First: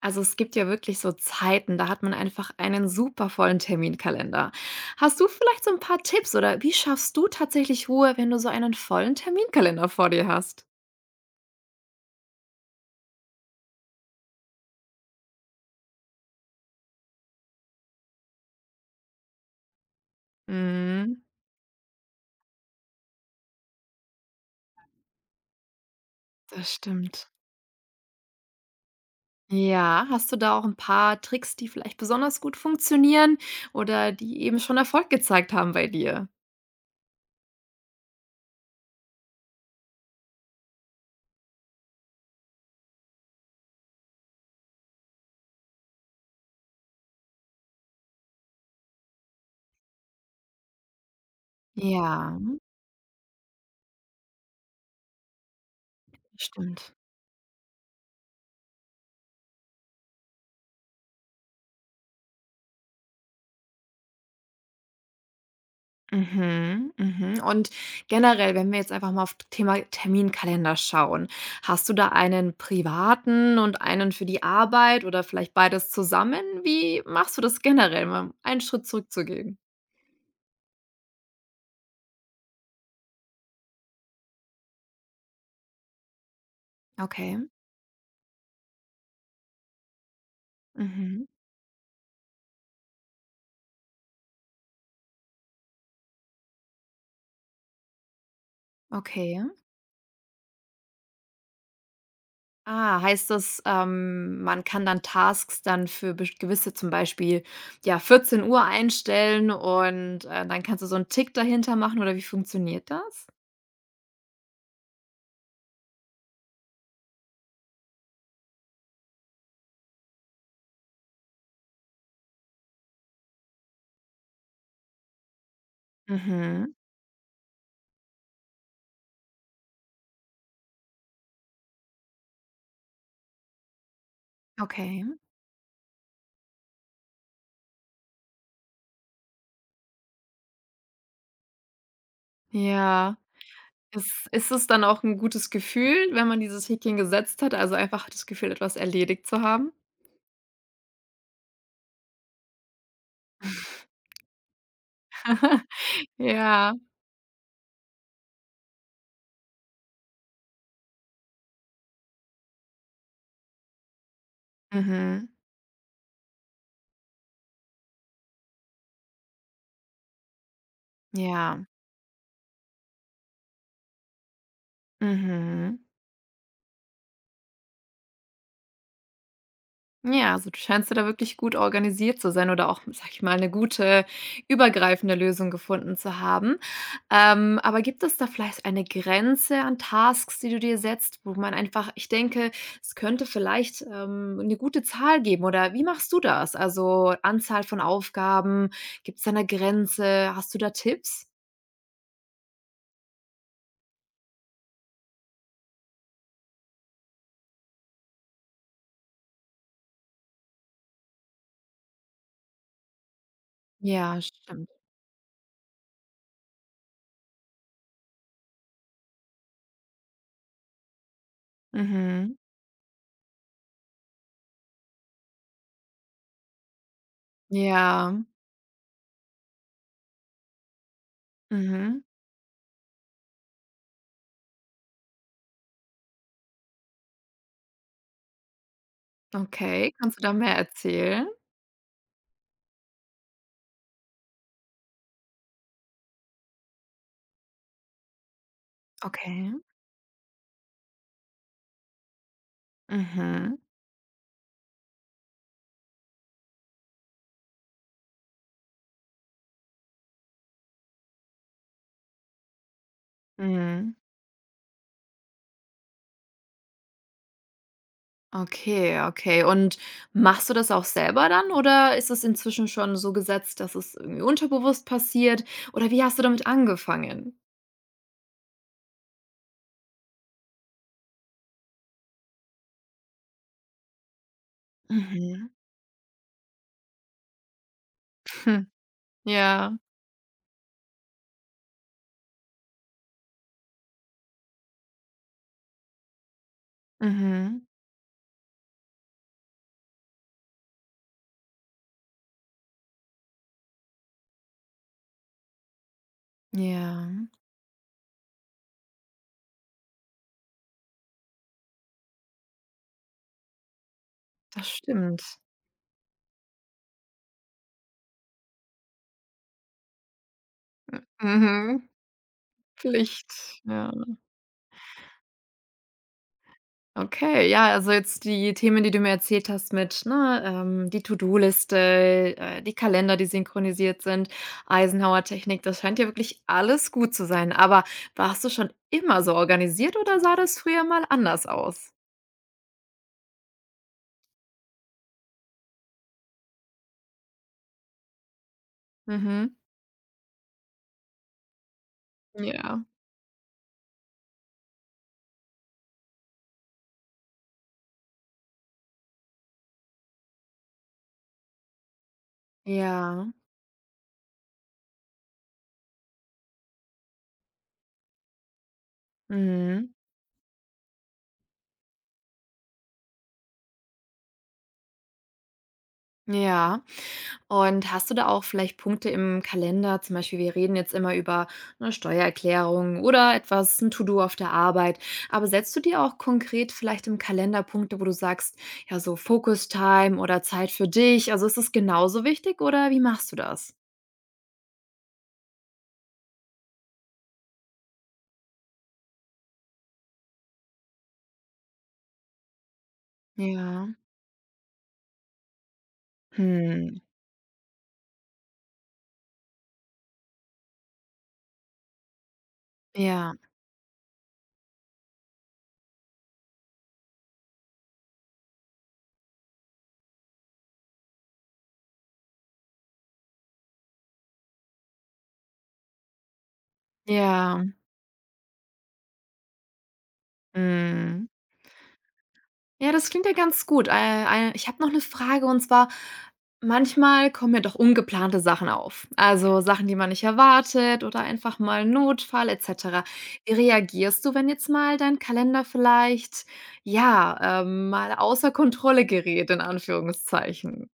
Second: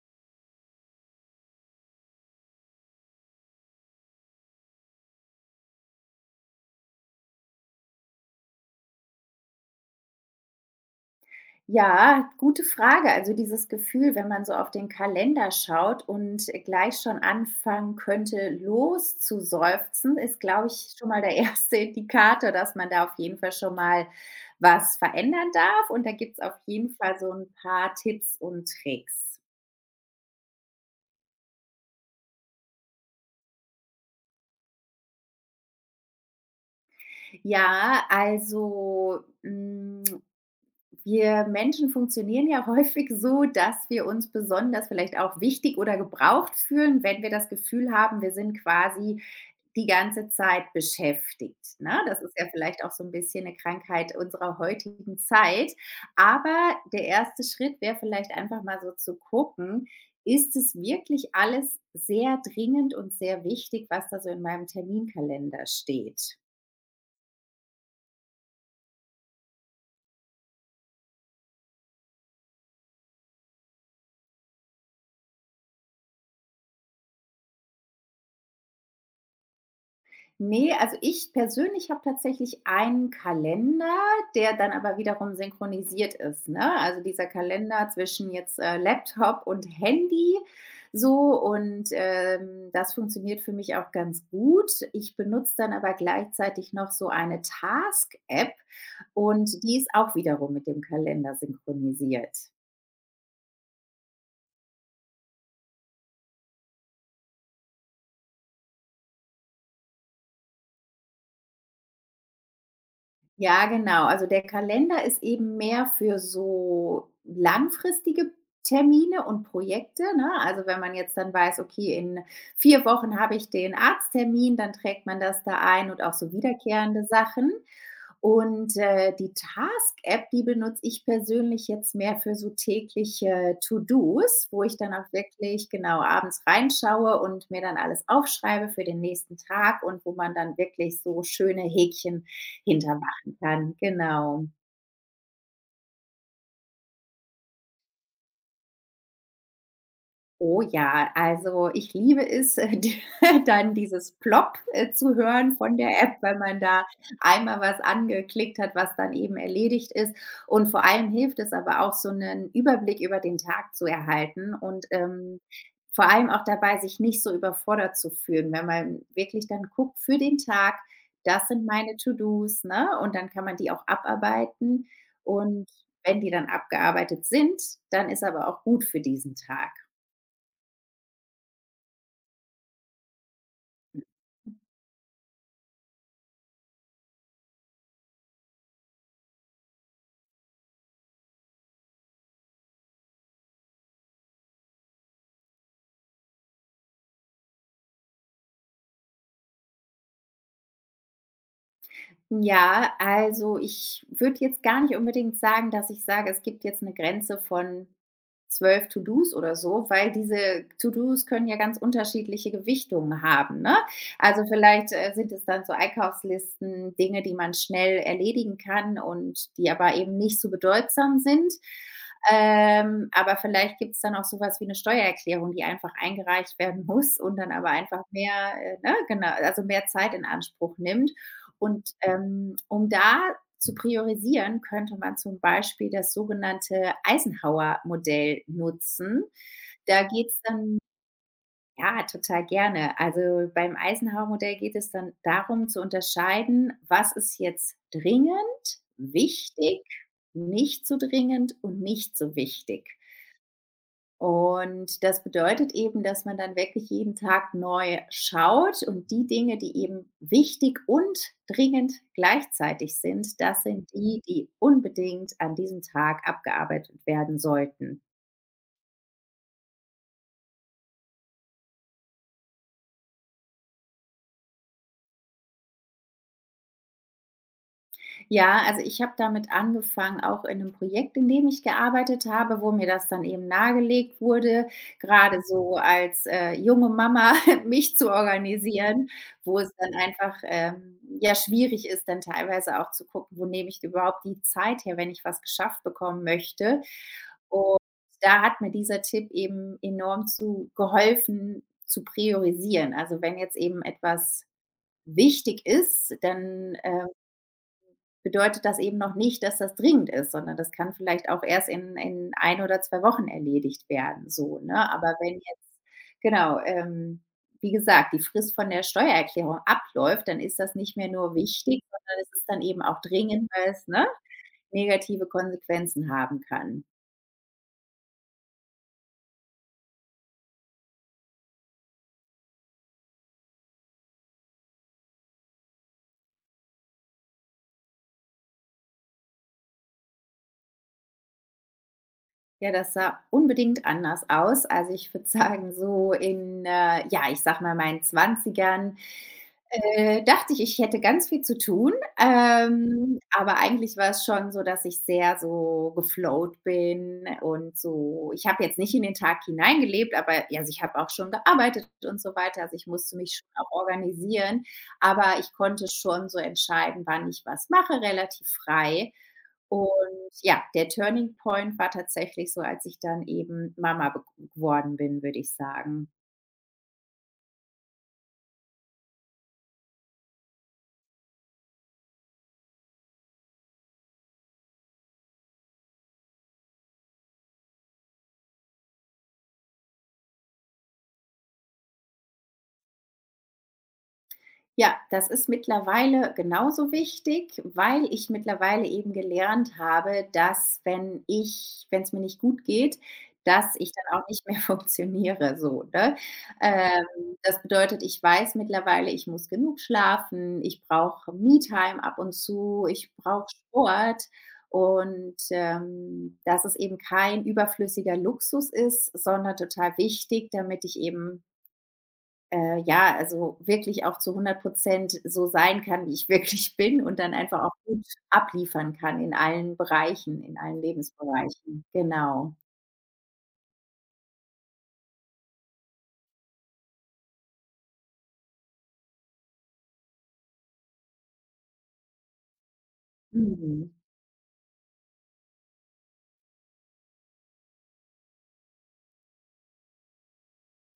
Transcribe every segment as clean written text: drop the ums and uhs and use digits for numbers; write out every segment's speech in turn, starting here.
Also es gibt ja wirklich so Zeiten, da hat man einfach einen super vollen Terminkalender. Hast du vielleicht so ein paar Tipps oder wie schaffst du tatsächlich Ruhe, wenn du so einen vollen Terminkalender vor dir hast? Ja, gute Frage. Also dieses Gefühl, wenn man so auf den Kalender schaut und gleich schon anfangen könnte, loszuseufzen, ist, glaube ich, schon mal Mhm, der erste Indikator, dass man da auf jeden Fall schon mal was verändern darf. Und da gibt es auf das jeden Fall stimmt. so ein paar Tipps und Tricks. Ja, hast du da auch ein paar Tricks, die vielleicht besonders gut funktionieren oder die eben schon Erfolg gezeigt haben bei dir? Ja, also mm, Wir Menschen funktionieren ja häufig so, dass wir uns besonders vielleicht auch wichtig oder gebraucht fühlen, wenn wir das Gefühl haben, wir sind quasi die ganze Zeit beschäftigt. Ne? Das ist Ja, ja vielleicht auch so ein bisschen eine Krankheit unserer heutigen Zeit. Aber stimmt. der erste Schritt wäre vielleicht einfach mal so zu gucken, ist es wirklich alles sehr dringend und sehr wichtig, was da so in meinem Terminkalender steht? Mhm, mhm. Und generell, wenn wir jetzt einfach mal auf das Thema Terminkalender schauen, hast du da einen privaten und einen für die Arbeit oder vielleicht beides zusammen? Wie machst du das generell, mal einen Schritt zurückzugehen? Ne, also ich persönlich habe tatsächlich einen Kalender, der dann aber wiederum synchronisiert ist, ne? Also dieser Okay. Kalender zwischen jetzt, Laptop und Handy Mhm. so und, das funktioniert für mich auch ganz gut. Ich benutze dann aber gleichzeitig noch so eine Task-App Okay. und die ist auch wiederum mit dem Kalender synchronisiert. Ah, heißt das, man kann dann Tasks dann für gewisse, zum Beispiel, ja, 14 Uhr einstellen und dann kannst du so einen Tick dahinter machen oder wie funktioniert das? Ja, genau. Also der Kalender ist eben mehr für so langfristige Termine und Projekte, ne? Also, wenn man jetzt dann weiß: „Okay, in 4 Wochen habe ich den Arzttermin“, dann trägt man das da ein und auch so Mhm. wiederkehrende Sachen. Und die Task-App, die benutze ich persönlich jetzt mehr für so tägliche To-Dos, wo ich dann Okay. auch wirklich genau abends reinschaue und mir dann alles aufschreibe für den nächsten Tag und wo man dann wirklich so schöne Häkchen hintermachen Ja. kann. Ist Genau. ist es dann auch ein gutes Gefühl, wenn man dieses Häkchen gesetzt hat, also einfach das Gefühl, etwas erledigt zu haben? Oh ja, also ich liebe es, d dann dieses Plop zu hören von der App, wenn man Ja. da einmal was angeklickt hat, was dann eben erledigt ist. Und vor allem hilft es aber auch, so einen Überblick über den Tag zu erhalten und, Mhm. Vor allem auch dabei, sich nicht so überfordert zu fühlen, wenn man wirklich dann guckt für den Tag: „Das Ja. sind meine To-dos“, ne? Und dann kann man die auch abarbeiten. Und Mhm. wenn die dann abgearbeitet sind, dann ist aber auch gut für diesen Tag. Ja, also du scheinst ja da wirklich gut organisiert zu sein oder auch, sag ich mal, eine gute übergreifende Lösung gefunden zu haben. Aber gibt es da vielleicht eine Grenze an Tasks, die du dir setzt, wo man einfach ich denke, es könnte vielleicht, 'ne gute Zahl geben oder wie machst du das? Also, Anzahl von Aufgaben, gibt's da eine Grenze? Hast du da Tipps? Ja, also ich würde jetzt gar nicht unbedingt sagen, dass ich sage, es gibt jetzt eine Grenze von 12 To-dos oder so, weil diese To-dos können ja ganz unterschiedliche Gewichtungen haben, ne? Ja, Also, stimmt. vielleicht, sind es dann so Einkaufslisten, Dinge, die man schnell erledigen kann und die aber eben nicht so bedeutsam sind. Mhm. Aber vielleicht gibt es dann auch sowas wie eine Steuererklärung, die einfach eingereicht werden muss und dann aber einfach Ja. mehr, ne, genau also mehr Zeit in Anspruch nimmt. Und Mhm. Um da zu priorisieren, könnte man zum Beispiel das sogenannte Eisenhower-Modell nutzen. Okay. Da Kannst du geht da es mehr dann erzählen? Ja, total gerne. Also beim Eisenhower-Modell geht es dann darum zu unterscheiden, was ist jetzt dringend, Okay. wichtig, nicht so dringend und nicht so wichtig. Mhm. Und das bedeutet eben, dass man dann wirklich jeden Tag neu schaut und die Dinge, die eben wichtig und dringend gleichzeitig sind, das sind Mhm. die, die unbedingt an diesem Tag abgearbeitet werden sollten. Okay, okay. Und machst du das auch selber dann oder ist es inzwischen schon so gesetzt, dass es irgendwie unterbewusst passiert? Oder wie hast du damit angefangen? Ja, also ich habe damit angefangen, auch in einem Projekt, in dem ich gearbeitet habe, wo mir das dann eben nahegelegt wurde, gerade Mhm. so als, junge Mama mich zu Hm. organisieren, wo es Ja. dann einfach, ja, schwierig ist, dann teilweise auch zu gucken, wo nehme ich überhaupt die Zeit her, wenn ich was geschafft bekommen möchte. Mhm. Und da hat mir dieser Tipp eben enorm zu geholfen, zu priorisieren. Also, wenn jetzt eben etwas wichtig ist, dann, Ja, bedeutet das eben noch nicht, dass das dringend ist, sondern das kann vielleicht auch erst in ein oder 2 Wochen erledigt werden, so, das ne? Aber wenn stimmt. jetzt genau, wie gesagt, die Frist von der Steuererklärung abläuft, dann ist das nicht mehr nur wichtig, Mhm. sondern es ist dann eben auch dringend, Pflicht, weil es, ja. ne, negative Konsequenzen haben kann. Okay, ja, also jetzt die Themen, die du mir erzählt hast mit, ne, die To-do-Liste, die Kalender, die synchronisiert sind, Eisenhower-Technik, das scheint ja wirklich alles gut zu sein. Aber warst du schon immer so organisiert oder sah das früher mal anders aus? Ja, das sah unbedingt anders aus. Also, ich würde sagen, so in, ja, ich sage mal, meinen Zwanzigern. Mhm. Dachte ich, ich hätte ganz viel zu tun, Ja. Aber eigentlich war es schon so, dass ich sehr so geflowt bin und so ich habe jetzt nicht in den Tag hineingelebt, aber ja, also ich habe auch schon gearbeitet und so weiter. Also, ich musste Ja. mich schon auch organisieren, aber ich konnte schon so entscheiden, wann ich was mache, relativ frei. Mhm. Und ja, der Turning Point war tatsächlich so, als ich dann eben Mama be geworden bin, würde ich sagen. Ja. Und hast du da auch vielleicht Punkte im Kalender? Zum Beispiel, wir reden jetzt immer über eine Steuererklärung oder etwas ein To-do auf der Arbeit. Aber setzt du dir auch konkret vielleicht im Kalender Punkte, wo du sagst, ja, so Focus Time oder Zeit für dich? Also, ist das genauso wichtig oder wie machst du das? Ja, das ist mittlerweile genauso wichtig, weil ich mittlerweile eben gelernt habe, dass wenn es mir nicht gut geht, dass Ja. ich dann auch nicht mehr funktioniere so, ne? Mhm. Ähm, Das bedeutet, ich weiß mittlerweile, ich muss genug schlafen, ich brauche Me-Time ab und zu, ich Ja. brauche Sport und, dass es eben kein überflüssiger Luxus ist, sondern total wichtig, damit ich eben ja, also wirklich auch zu hundert Prozent so sein kann, wie ich wirklich bin und dann einfach Ja. auch gut abliefern kann in allen Bereichen, in allen Mhm. Lebensbereichen. Genau. Ja, das klingt ja ganz gut. Ei ich habe noch eine Frage und zwar, manchmal kommen ja doch ungeplante Sachen auf, also Sachen, die man nicht erwartet oder einfach mal 'n Notfall et cetera. Wie Mhm. reagierst du, wenn jetzt mal dein Kalender vielleicht, ja, mal außer Kontrolle gerät in Anführungszeichen?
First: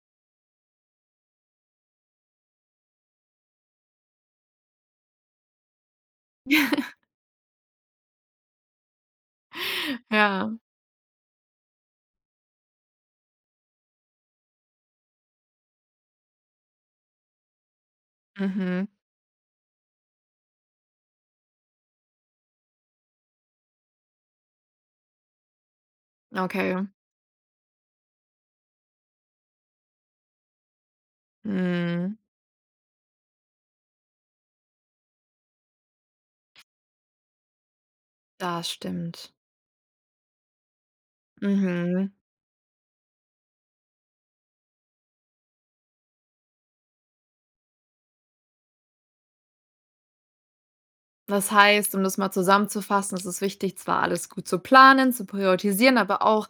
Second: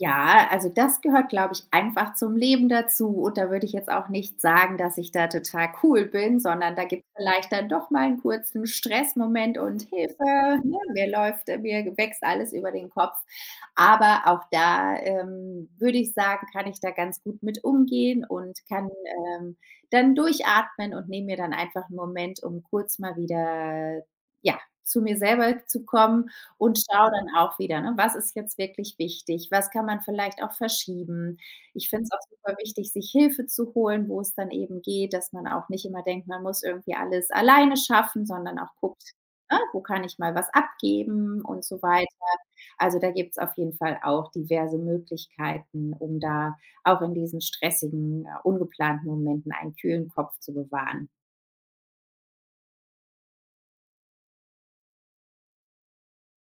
Ja, also das gehört, glaube ich, einfach zum Leben dazu und da würde ich jetzt auch nicht sagen, dass ich da total cool bin, sondern da gibt es vielleicht dann doch mal einen kurzen Stressmoment und Hilfe, Ja. ne, mir wächst alles über den Kopf. Aber auch da, würde ich sagen, kann ich da ganz gut mit umgehen und Mhm. kann, ähm, dann durchatmen und nehme mir dann einfach einen Moment, um kurz mal wieder, ja, zu mir selber zu kommen Okay. und schaue dann auch wieder, ne, was ist jetzt wirklich wichtig? Was kann man vielleicht auch verschieben? Ich finde es Mhm. auch super wichtig, sich Hilfe zu holen, wo es dann eben geht, dass man auch nicht immer denkt, man muss irgendwie alles alleine schaffen, sondern Das auch guckt, stimmt. ne, wo kann ich mal was abgeben und so Mhm. weiter. Also da gibt es auf jeden Fall auch diverse Möglichkeiten, um da auch in diesen stressigen, ungeplanten Momenten einen kühlen Kopf zu bewahren. Das heißt, um das mal zusammenzufassen, es ist wichtig, zwar alles gut zu planen, zu priorisieren, aber auch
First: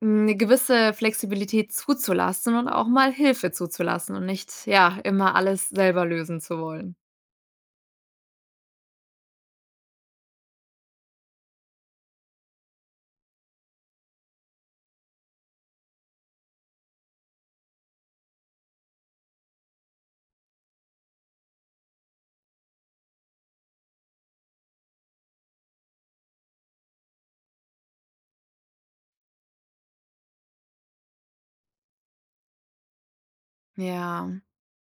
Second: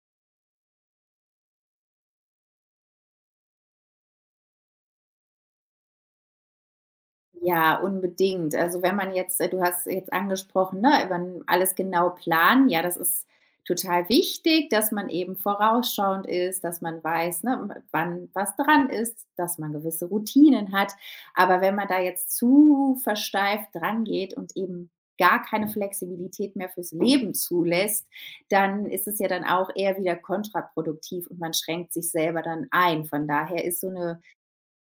eine gewisse Flexibilität zuzulassen und auch mal Hilfe zuzulassen und nicht, ja, immer alles selber lösen zu wollen. Ja, unbedingt. Also, wenn man jetzt du hast jetzt angesprochen, ne, man alles genau planen. Ja, das ist total wichtig, dass man eben vorausschauend ist, dass man weiß, ne, m wann was dran ist, dass man gewisse Routinen hat. Aber wenn man da jetzt zu versteift drangeht und eben gar keine Flexibilität mehr fürs Leben zulässt, dann ist es ja dann auch eher wieder kontraproduktiv und man schränkt sich selber dann ein. Von daher ist so eine Ja.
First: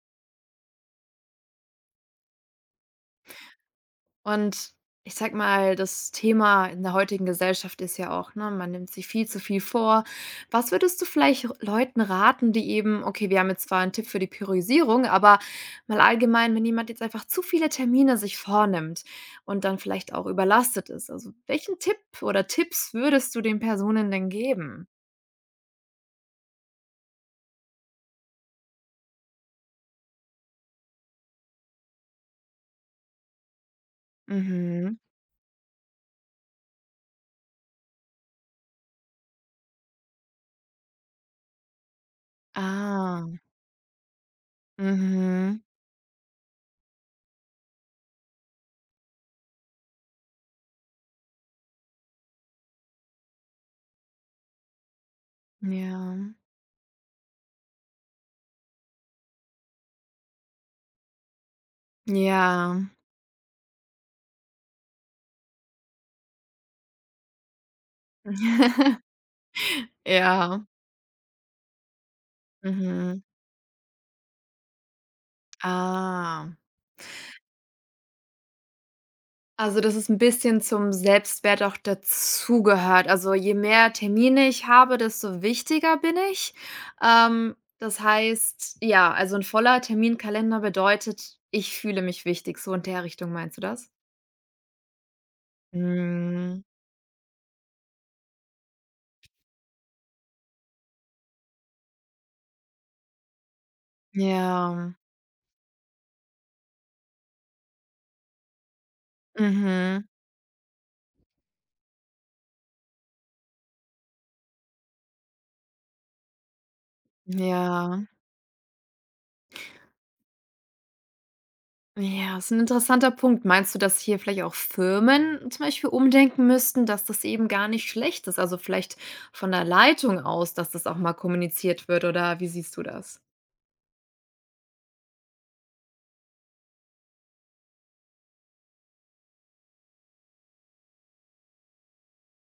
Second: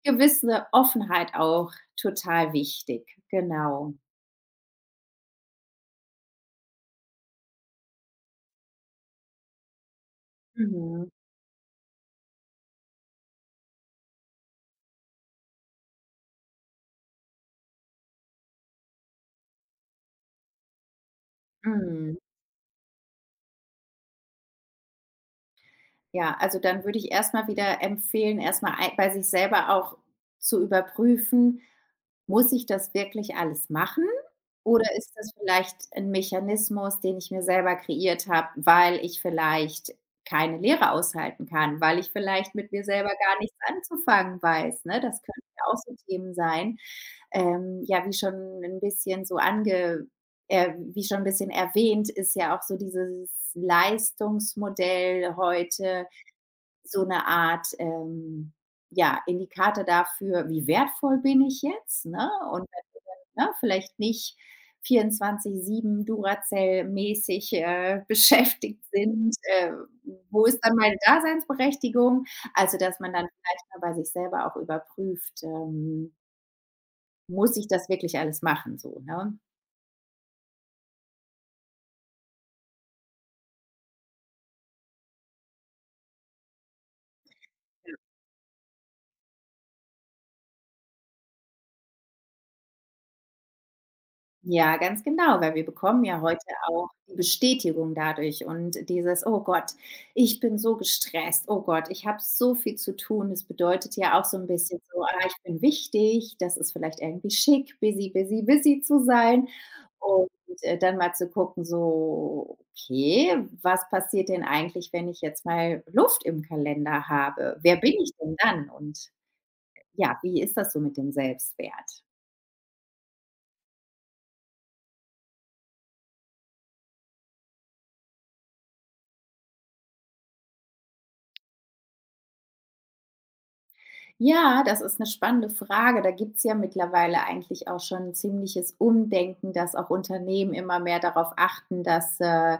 gewisse Offenheit auch total wichtig, genau. Und ich sage mal, das Thema in der heutigen Gesellschaft ist ja auch, ne, man nimmt sich viel zu viel vor. Was würdest du Mhm, vielleicht Leuten raten, die eben okay, wir haben jetzt zwar einen Tipp für die Priorisierung, aber mal allgemein, wenn jemand jetzt einfach zu viele Termine sich vornimmt und dann vielleicht auch überlastet ist. Also, welchen Tipp mhm. oder Tipps würdest du den Personen denn geben? Ja, also dann würde ich erstmal wieder empfehlen, erstmal ei bei sich selber auch zu überprüfen: „Muss ich das wirklich alles machen oder Mhm. ist das vielleicht ein Mechanismus, den ich mir selber kreiert habe, weil ich vielleicht keine Lehre aushalten kann, weil ich vielleicht mit mir selber Ah. gar nichts anzufangen weiß“, ne? Das können Mhm. ja auch so Themen sein. Ja, ein bisschen so ange wie schon ein bisschen erwähnt, ist ja auch so dieses Leistungsmodell Ja. heute so eine Art, ja, Indikator dafür: „Wie wertvoll bin ich jetzt?“, ne? Und, Ja. ne, vielleicht nicht 24/7 Duracell-mäßig, beschäftigt sind. Wo ist Ja. dann meine Daseinsberechtigung? Also, dass man Mhm. dann vielleicht mal bei sich selber auch überprüft, Ah. muss ich das wirklich alles machen so, ne? Also, dass es ein bisschen zum Selbstwert auch dazugehört. Also, je mehr Termine ich habe, desto wichtiger bin ich. Das heißt, ja, also ein voller Terminkalender bedeutet, ich fühle mich wichtig, so in der Richtung meinst du das? Ja, ganz genau, weil wir bekommen ja heute Mhm. auch die Bestätigung dadurch und dieses: „Oh Gott, ich bin so gestresst. Oh Gott, ich habe so viel zu tun.“ Das bedeutet ja auch so ein bisschen Ja. so: „Ah, ich bin wichtig.“ Das ist vielleicht irgendwie schick, busy, busy, busy zu sein Mhm. und, dann mal zu gucken so: „Okay, was passiert denn eigentlich, wenn ich jetzt mal Luft im Kalender habe? Wer bin Ja. ich denn dann?“ Und ja, wie ist das so mit dem Selbstwert? Ja, ist ein interessanter Punkt. Meinst du, dass hier vielleicht auch Firmen zum Beispiel umdenken müssten, dass das eben gar nicht schlecht ist? Also, vielleicht von der Leitung aus, dass das auch mal kommuniziert wird oder wie siehst du das? Ja, das ist eine spannende Frage. Da gibt's ja mittlerweile eigentlich auch schon 'n ziemliches Umdenken, dass auch Unternehmen immer mehr darauf achten, dass,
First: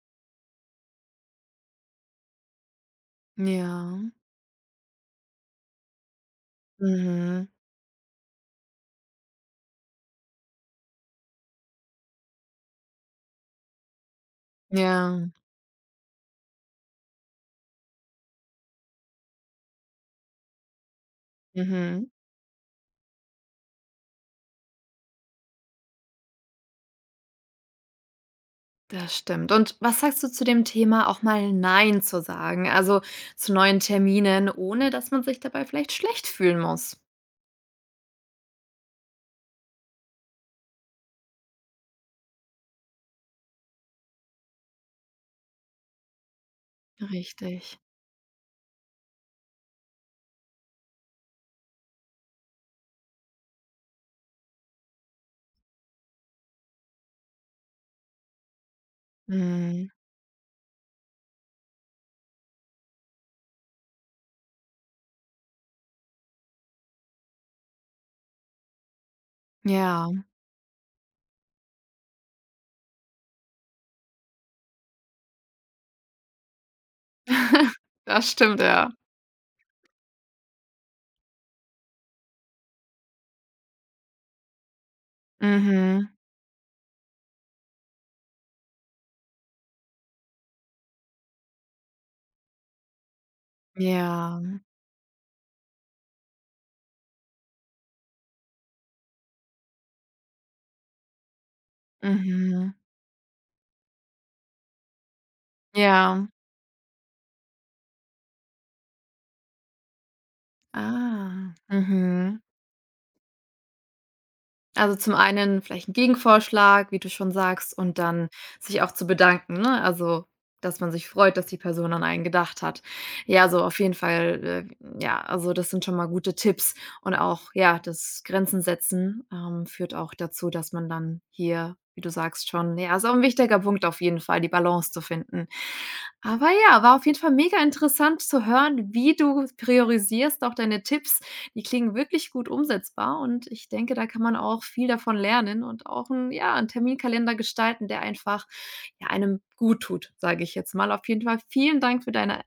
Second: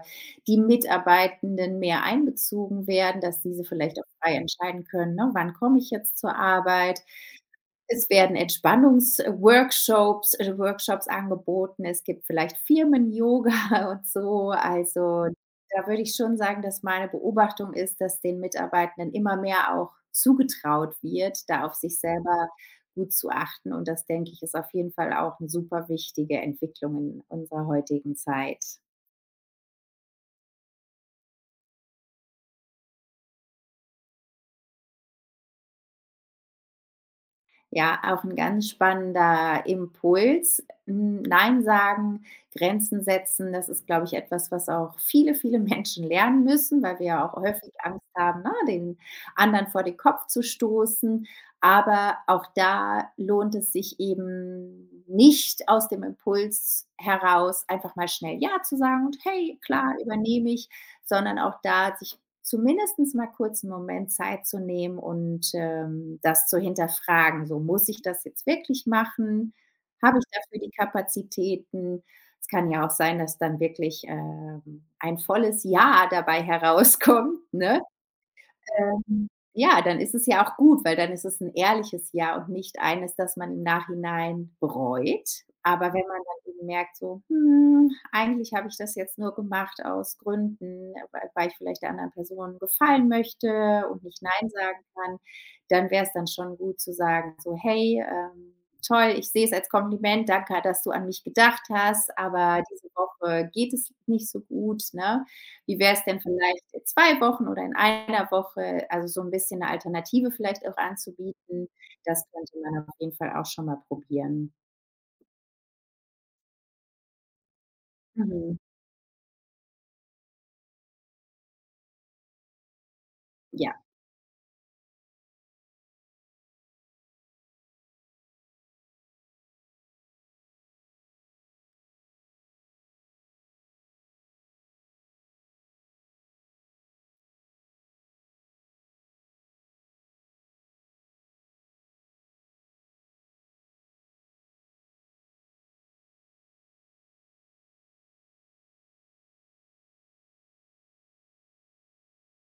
die Mitarbeitenden mehr einbezogen werden, dass diese Ja. vielleicht auch frei entscheiden können, ne: „Wann komme ich jetzt zur Arbeit? Mhm. Es werden Entspannungsworkshops Workshops angeboten. Es gibt vielleicht Firmen-Yoga und so. Also, Ja, da würde ich schon sagen, dass meine Beobachtung ist, dass den Mitarbeitenden immer mehr auch zugetraut wird, da auf sich mhm. selber gut zu achten. Und das, denke ich, ist auf jeden Fall auch eine super wichtige Entwicklung in unserer heutigen Zeit. Das stimmt. Und was sagst du zu dem Thema, auch mal „Nein“ zu sagen, also zu neuen Terminen, ohne dass man sich dabei vielleicht schlecht fühlen muss? Ja, auch ein ganz spannender Impuls. Hm, nein sagen, Grenzen setzen, das ist, glaube ich, etwas, was auch viele Menschen lernen müssen, weil wir ja auch häufig Richtig. Angst haben, ne, den anderen vor den Kopf zu stoßen. Aber auch da lohnt es sich eben nicht aus dem Impuls heraus, einfach mal schnell „ja“ zu sagen und „hey, Mhm. klar, übernehme ich“, sondern auch da sich zumindest mal kurz einen Moment Zeit zu nehmen und, das zu hinterfragen. So: „Muss ich das jetzt wirklich machen? Ja. Habe ich dafür die Kapazitäten?“ Es kann ja auch sein, dass dann wirklich, ein volles Ja dabei herauskommt, ne? Das stimmt, ja. Ja, dann ist es ja auch gut, weil dann ist es ein ehrliches Ja und nicht eines, das man im Nachhinein bereut. Aber wenn Mhm. man dann eben merkt so: „Hm, eigentlich habe ich das jetzt nur gemacht aus Gründen, weil ich vielleicht der anderen Person gefallen möchte und nicht nein Ja. sagen kann“, dann wäre es dann schon gut zu sagen so: „Hey, toll, ich sehe es als Kompliment. Danke, dass du an mich gedacht Mhm. hast, aber Mhm. diese Woche geht es nicht so gut, ne?“ Wie wäre es denn Ja. vielleicht in 2 Wochen oder in einer Woche? Also, so ein bisschen 'ne Alternative vielleicht auch Ah. anzubieten, das Mhm. könnte man auf jeden Fall auch schon mal probieren. Also, zum einen vielleicht ein Gegenvorschlag, wie du schon sagst, und dann Mhm, sich auch zu bedanken, ne? Also, dass man sich freut, dass die Person an einen gedacht hat. Ja, so auf ja. jeden Fall, ja, also, das sind schon mal gute Tipps und auch, ja, das Grenzen setzen, führt auch dazu, dass man dann hier, wie du sagst, schon ja, ist auch 'n wichtiger Punkt auf jeden Fall, die Balance zu finden. Aber ja, war auf jeden Fall mega interessant zu hören, wie du priorisierst, auch deine Tipps die klingen wirklich gut umsetzbar und ich denke, da kann man auch viel davon lernen und auch 'n ja, einen Terminkalender gestalten, der einfach, ja, einem gut tut, sage ich jetzt mal. Auf jeden Fall vielen Dank für deine,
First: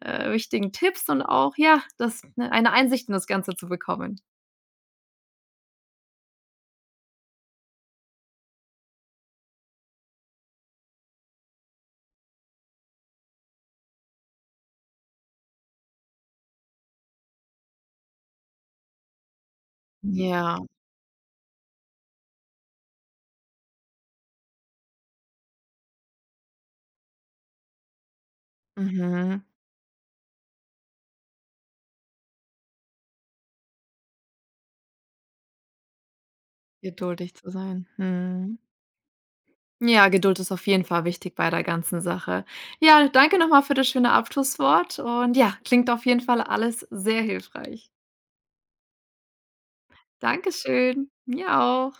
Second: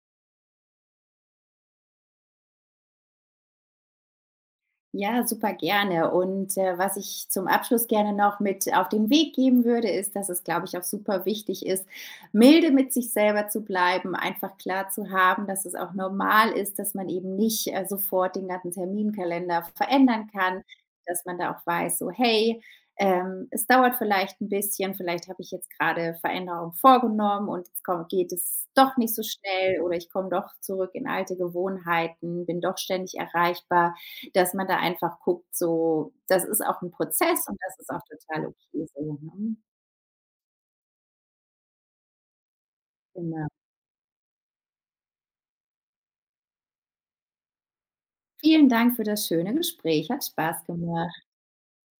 wichtigen Tipps und auch, ja, das ne, eine Einsicht in das Ganze zu bekommen. Ja, super gerne. Und, was ich zum Abschluss gerne noch mit auf den Weg geben würde, ist, dass es, glaube ich, auch super wichtig ist, milde mit sich selber zu bleiben, einfach klar zu haben, dass es auch normal ist, dass man eben nicht, sofort den ganzen Terminkalender verändern Ja, kann, dass man da auch weiß, so: „Hey, es dauert vielleicht ein bisschen, vielleicht habe ich jetzt gerade Veränderungen vorgenommen und jetzt komm geht es doch nicht so mhm, schnell oder ich komme doch zurück in alte Gewohnheiten, bin doch ständig erreichbar.“ Dass man da einfach guckt, so das ist auch ein geduldig Prozess zu und das sein. ist auch total Mhm. okay so, ne? Ja, Geduld ist auf jeden Fall wichtig bei der ganzen Sache. Ja, danke Genau. nochmal für das schöne Abschlusswort und ja, klingt auf jeden Fall alles sehr hilfreich. Vielen Dank für das schöne Gespräch. Hat Spaß Dankeschön. gemacht. Mir auch.